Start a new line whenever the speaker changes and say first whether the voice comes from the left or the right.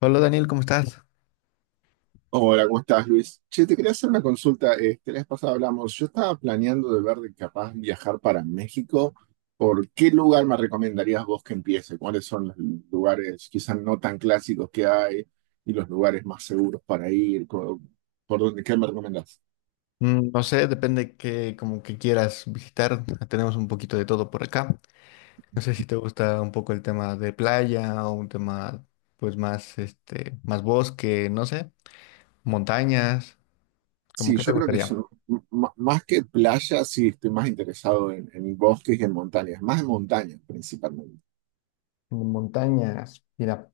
left: Hola Daniel, ¿cómo estás?
right: Hola, ¿cómo estás, Luis? Che, te quería hacer una consulta. La vez pasada hablamos, yo estaba planeando de ver de capaz viajar para México. ¿Por qué lugar me recomendarías vos que empiece? ¿Cuáles son los lugares quizás no tan clásicos que hay y los lugares más seguros para ir? ¿Por dónde? ¿Qué me recomendás?
left: Mm, no sé, depende que como que quieras visitar. Tenemos un poquito de todo por acá. No sé si te gusta un poco el tema de playa o un tema pues más más bosque, no sé, montañas, ¿cómo
right: Sí,
left: que
right: yo
left: te
right: creo que
left: gustaría?
right: más que playas. Sí estoy más interesado en bosques y en montañas, más en montañas principalmente.
left: Montañas. Mira,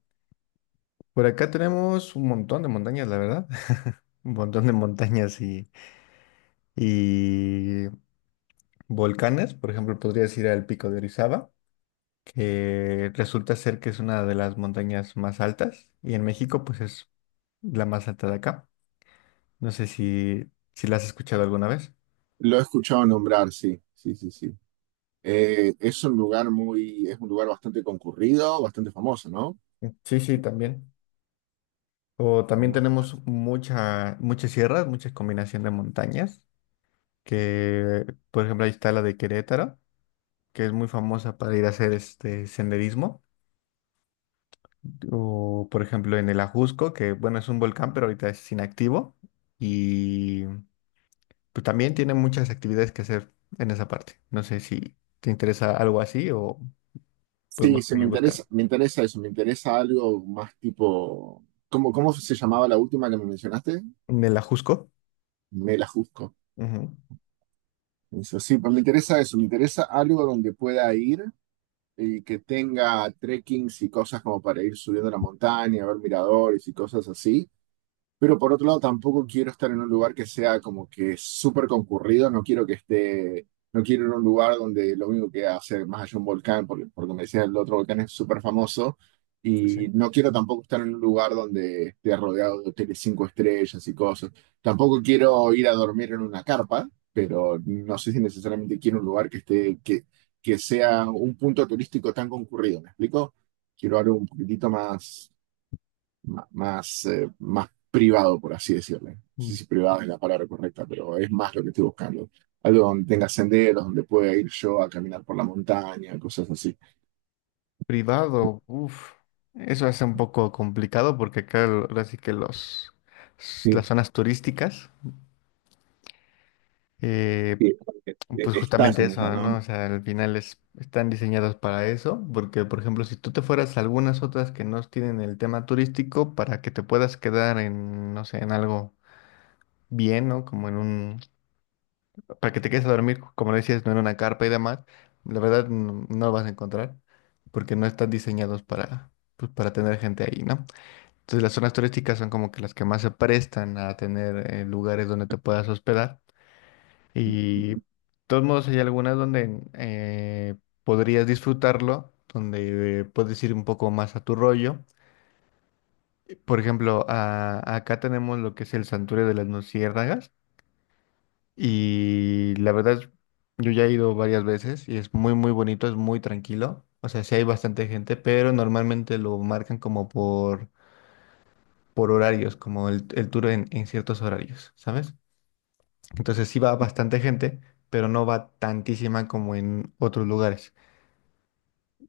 left: por acá tenemos un montón de montañas, la verdad. Un montón de montañas y volcanes, por ejemplo, podrías ir al Pico de Orizaba, que resulta ser que es una de las montañas más altas, y en México pues es la más alta de acá. No sé si, si la has escuchado alguna vez.
right: Lo he escuchado nombrar, sí, sí, sí, sí. Es un lugar bastante concurrido, bastante famoso, ¿no?
left: Sí, sí, también. O también tenemos muchas sierras, mucha combinación de montañas, que por ejemplo ahí está la de Querétaro, que es muy famosa para ir a hacer senderismo. O por ejemplo en el Ajusco, que bueno, es un volcán, pero ahorita es inactivo. Pues también tiene muchas actividades que hacer en esa parte. No sé si te interesa algo así o
right: Sí,
left: podemos
right: sí, me
left: seguir buscando.
right: interesa, me interesa eso, me interesa algo más tipo. ¿Cómo se llamaba la última que me mencionaste?
left: En el Ajusco,
right: Me la juzgo.
left: ujú.
right: Eso, sí, pues me interesa eso, me interesa algo donde pueda ir y que tenga trekkings y cosas como para ir subiendo la montaña, ver miradores y cosas así. Pero por otro lado, tampoco quiero estar en un lugar que sea como que súper concurrido. No quiero ir a un lugar donde lo único que hace más allá un volcán, porque me decía el otro volcán es súper famoso.
left: Sí, sí.
right: Y no quiero tampoco estar en un lugar donde esté rodeado de hoteles cinco estrellas y cosas. Tampoco quiero ir a dormir en una carpa, pero no sé si necesariamente quiero un lugar que sea un punto turístico tan concurrido. ¿Me explico? Quiero algo un poquitito más privado, por así decirlo. No sé
left: mm,
right: si privado es la palabra correcta, pero es más lo que estoy buscando. Algo donde tenga senderos, donde pueda ir yo a caminar por la montaña, cosas así.
left: Privado, eso hace un poco complicado porque acá ahora sí que
right: Sí,
left: las zonas turísticas, eh,
right: sí,
left: pues
right: está
left: justamente
right: yendo,
left: eso,
right: ¿no?
left: ¿no? O sea, al final están diseñadas para eso, porque por ejemplo, si tú te fueras a algunas otras que no tienen el tema turístico, para que te puedas quedar en, no sé, en algo bien, ¿no? Como en un, para que te quedes a dormir, como lo decías, no en una carpa y demás, la verdad no, no lo vas a encontrar porque no están diseñados para, pues, para tener gente ahí, ¿no? Entonces las zonas turísticas son como que las que más se prestan a tener lugares donde te puedas hospedar. Y de todos modos hay algunas donde podrías disfrutarlo, donde puedes ir un poco más a tu rollo. Por ejemplo, acá tenemos lo que es el Santuario de las Luciérnagas. Y la verdad, yo ya he ido varias veces y es muy, muy bonito, es muy tranquilo. O sea, sí hay bastante gente, pero normalmente lo marcan como por horarios, como el tour en ciertos horarios, ¿sabes? Entonces sí va bastante gente, pero no va tantísima como en otros lugares.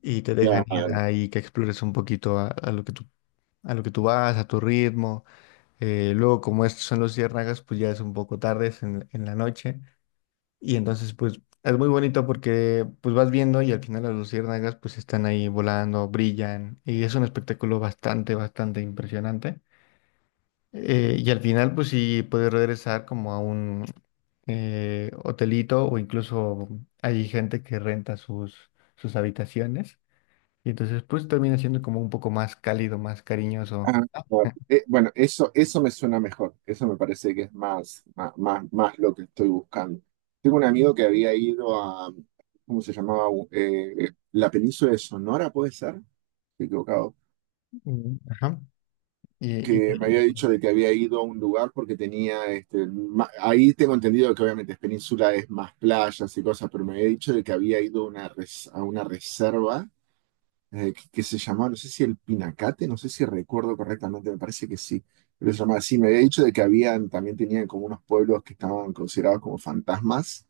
left: Y te dejan
right: Claro.
left: ir ahí que explores un poquito a lo que a lo que tú vas, a tu ritmo. Luego, como estos son los ciérnagas, pues ya es un poco tarde, es en la noche. Y entonces, pues, es muy bonito porque, pues, vas viendo y al final las luciérnagas, pues, están ahí volando, brillan, y es un espectáculo bastante, bastante impresionante. Y al final, pues, sí puedes regresar como a un hotelito, o incluso hay gente que renta sus habitaciones. Y entonces, pues, termina siendo como un poco más cálido, más cariñoso.
right: Ah,
left: Ah.
right: claro. Bueno, eso me suena mejor. Eso me parece que es más lo que estoy buscando. Tengo un amigo que había ido a, ¿cómo se llamaba? La península de Sonora, ¿puede ser? Estoy equivocado.
left: Ujú. Ajá. Y, y-
right: Que me
left: y-
right: había dicho de que había ido a un lugar porque tenía, ahí tengo entendido que obviamente es península, es más playas y cosas, pero me había dicho de que había ido a a una reserva que se llamaba, no sé si el Pinacate, no sé si recuerdo correctamente, me parece que sí, pero se llamaba así, me había dicho de que habían, también tenían como unos pueblos que estaban considerados como fantasmas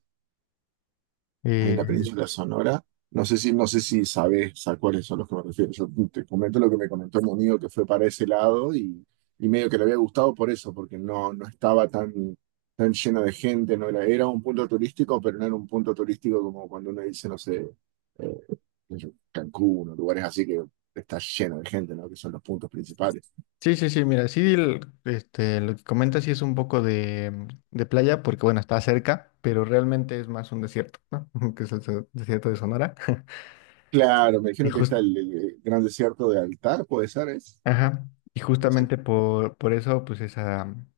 right: en la
left: eh,
right: península Sonora. No sé si sabes a cuáles son los que me refiero. Yo te comento lo que me comentó mi amigo que fue para ese lado, y medio que le había gustado por eso, porque no, no estaba tan lleno de gente, no era, era un punto turístico, pero no era un punto turístico como cuando uno dice, no sé, eh, Cancún o lugares así que está lleno de gente, ¿no? Que son los puntos principales.
left: Sí, sí, sí, mira, sí, lo que comentas sí es un poco de, mm, de playa, porque bueno, está cerca, pero realmente es más un desierto, ¿no? Que es el desierto de Sonora.
right: Claro, me
left: Y
right: dijeron que está
left: jus-
right: el Gran Desierto de Altar, puede ser, es.
left: ajá, y
right: Ese.
left: justamente por eso, pues esa, mm,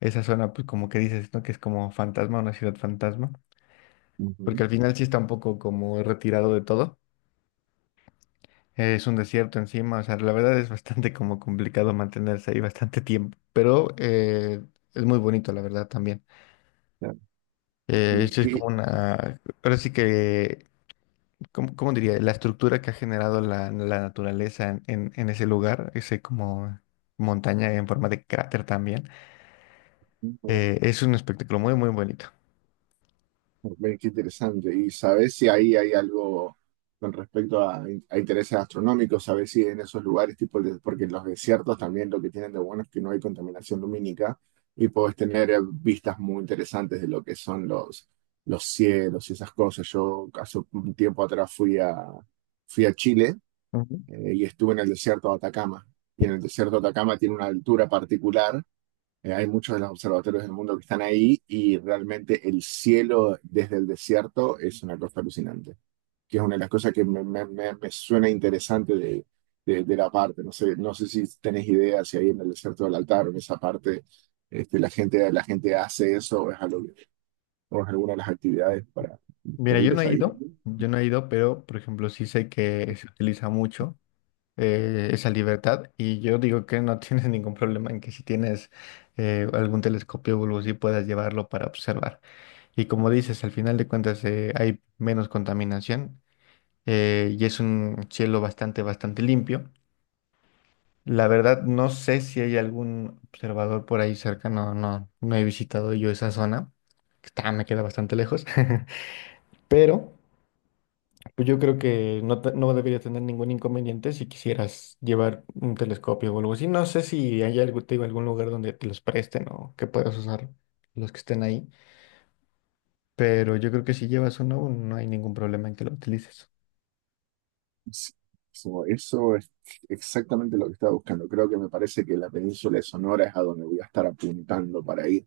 left: esa zona, pues como que dices, ¿no? Que es como fantasma, una ciudad fantasma, porque
right: Ujú,
left: al final sí está un poco como retirado de todo. Es un desierto encima, o sea, la verdad es bastante como complicado mantenerse ahí bastante tiempo, pero es muy bonito, la verdad, también.
right: claro. ¿Y
left: Sí es como
right: qué?
left: una, ahora sí que, ¿cómo, cómo diría? La estructura que ha generado la naturaleza en ese lugar, ese como montaña en forma de cráter también, es un espectáculo muy, muy bonito.
right: Ve, qué interesante. ¿Y sabes si ahí hay algo con respecto a intereses astronómicos? ¿Sabes si en esos lugares, tipo, porque en los desiertos también lo que tienen de bueno es que no hay contaminación lumínica y puedes tener vistas muy interesantes de lo que son los cielos y esas cosas? Yo hace un tiempo atrás fui a Chile
left: Ujú.
right: y estuve en el desierto de Atacama. Y en el desierto de Atacama tiene una altura particular. Eh, hay muchos de los observatorios del mundo que están ahí y realmente el cielo desde el desierto es una cosa alucinante, que es una de las cosas que me suena interesante de la parte. No sé si tenés idea si ahí en el desierto del altar o en esa parte la gente hace eso o es alguna de las actividades para,
left: Mira,
right: disponibles ahí.
left: yo no he ido, pero por ejemplo sí sé que se utiliza mucho esa libertad, y yo digo que no tienes ningún problema en que si tienes algún telescopio o algo así puedas llevarlo para observar. Y como dices, al final de cuentas hay menos contaminación, y es un cielo bastante, bastante limpio. La verdad, no sé si hay algún observador por ahí cerca, no, no, no he visitado yo esa zona, me queda bastante lejos, pero pues yo creo que no, no debería tener ningún inconveniente si quisieras llevar un telescopio o algo así. No sé si hay algo, te digo, algún lugar donde te los presten o que puedas usar los que estén ahí, pero yo creo que si llevas uno, no hay ningún problema en que lo utilices.
right: Sí, eso es exactamente lo que estaba buscando. Creo que me parece que la península de Sonora es a donde voy a estar apuntando para ir.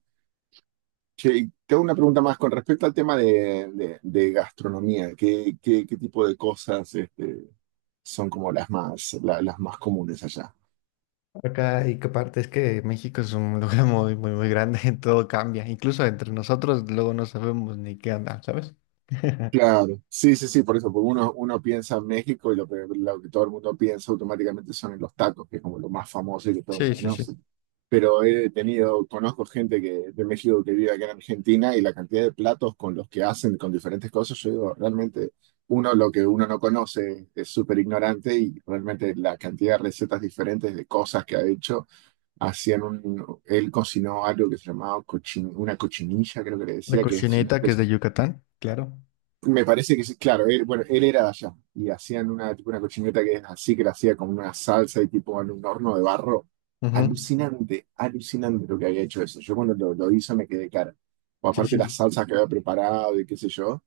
right: Che, y te hago una pregunta más con respecto al tema de gastronomía. ¿Qué tipo de cosas son como las más comunes allá?
left: Acá, y que aparte es que México es un lugar muy, muy, muy grande, todo cambia. Incluso entre nosotros luego no sabemos ni qué anda, ¿sabes?
right: Claro, sí, sí, sí, por eso, porque uno piensa en México y lo que todo el mundo piensa automáticamente son en los tacos, que es como lo más famoso y que todo el
left: Sí,
right: mundo
left: sí, sí.
right: conoce. Pero conozco gente que, de México, que vive acá en Argentina, y la cantidad de platos con los que hacen, con diferentes cosas, yo digo, realmente uno lo que uno no conoce es súper ignorante, y realmente la cantidad de recetas diferentes de cosas que ha hecho, hacían él cocinó algo que se llamaba una cochinilla, creo que le
left: La
right: decía, que es una
left: cocineta, que es
right: especie.
left: de Yucatán, claro.
right: Me parece que sí, claro, él, bueno, él era de allá y hacían una, tipo una cochineta que es así, que la hacía como una salsa y tipo en un horno de barro.
left: Ujú.
right: Alucinante, alucinante lo que había hecho eso. Yo cuando lo hice me quedé cara. O
left: Sí,
right: aparte
left: sí,
right: las
left: sí.
right: salsas que había preparado y qué sé yo.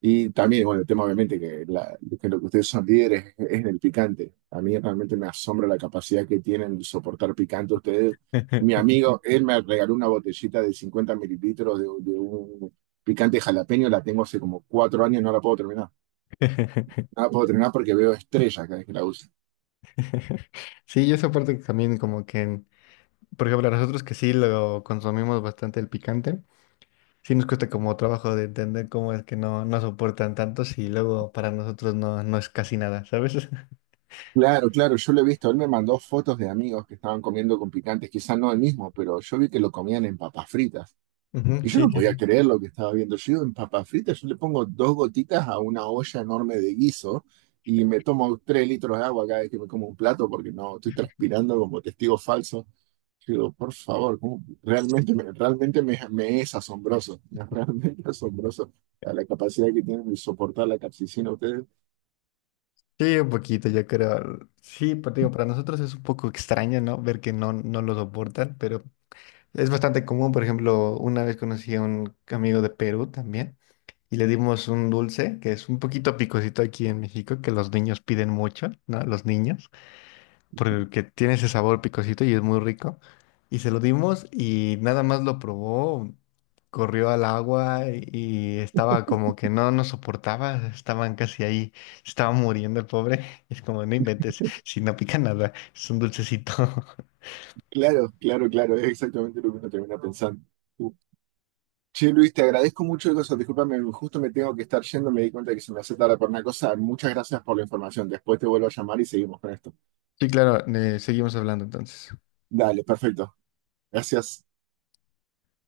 right: Y también, bueno, el tema obviamente que lo que ustedes son líderes es, en el picante. A mí realmente me asombra la capacidad que tienen de soportar picante ustedes. Mi amigo, él me regaló una botellita de 50 mililitros de un picante jalapeño, la tengo hace como 4 años, no la puedo terminar. No la puedo terminar porque veo estrellas cada vez que la uso.
left: Sí, yo esa parte también como que, por ejemplo, a nosotros que sí lo consumimos bastante el picante, sí nos cuesta como trabajo de entender cómo es que no, no soportan tanto, si luego para nosotros no, no es casi nada, ¿sabes?
right: Claro, claro, yo lo he visto. Él me mandó fotos de amigos que estaban comiendo con picantes, quizás no el mismo, pero yo vi que lo comían en papas fritas.
left: Ujú,
right: Y yo
left: sí,
right: no
left: sí,
right: podía
left: sí.
right: creer lo que estaba viendo. Yo digo, en papas fritas yo le pongo dos gotitas a una olla enorme de guiso y me tomo 3 litros de agua cada vez que me como un plato, porque no, estoy transpirando como testigo falso. Yo digo, por favor, ¿cómo? Realmente me es asombroso, es realmente asombroso a la capacidad que tienen de soportar la capsicina ustedes.
left: Sí, un poquito, yo creo. Sí, pero te digo, para nosotros es un poco extraño, ¿no? Ver que no, no lo soportan, pero es bastante común. Por ejemplo, una vez conocí a un amigo de Perú también y le dimos un dulce que es un poquito picosito aquí en México, que los niños piden mucho, ¿no? Los niños, porque tiene ese sabor picosito y es muy rico. Y se lo dimos y nada más lo probó, corrió al agua y estaba como que no nos soportaba, estaban casi ahí, estaba muriendo el pobre. Es como, no inventes, si no pica nada, es un dulcecito.
right: Claro, claro, claro, es exactamente lo que uno termina pensando. Che, Luis, te agradezco mucho de eso. Discúlpame, justo me tengo que estar yendo. Me di cuenta que se me hace tarde por una cosa. Muchas gracias por la información. Después te vuelvo a llamar y seguimos con esto.
left: Sí, claro, seguimos hablando entonces.
right: Dale, perfecto. Gracias.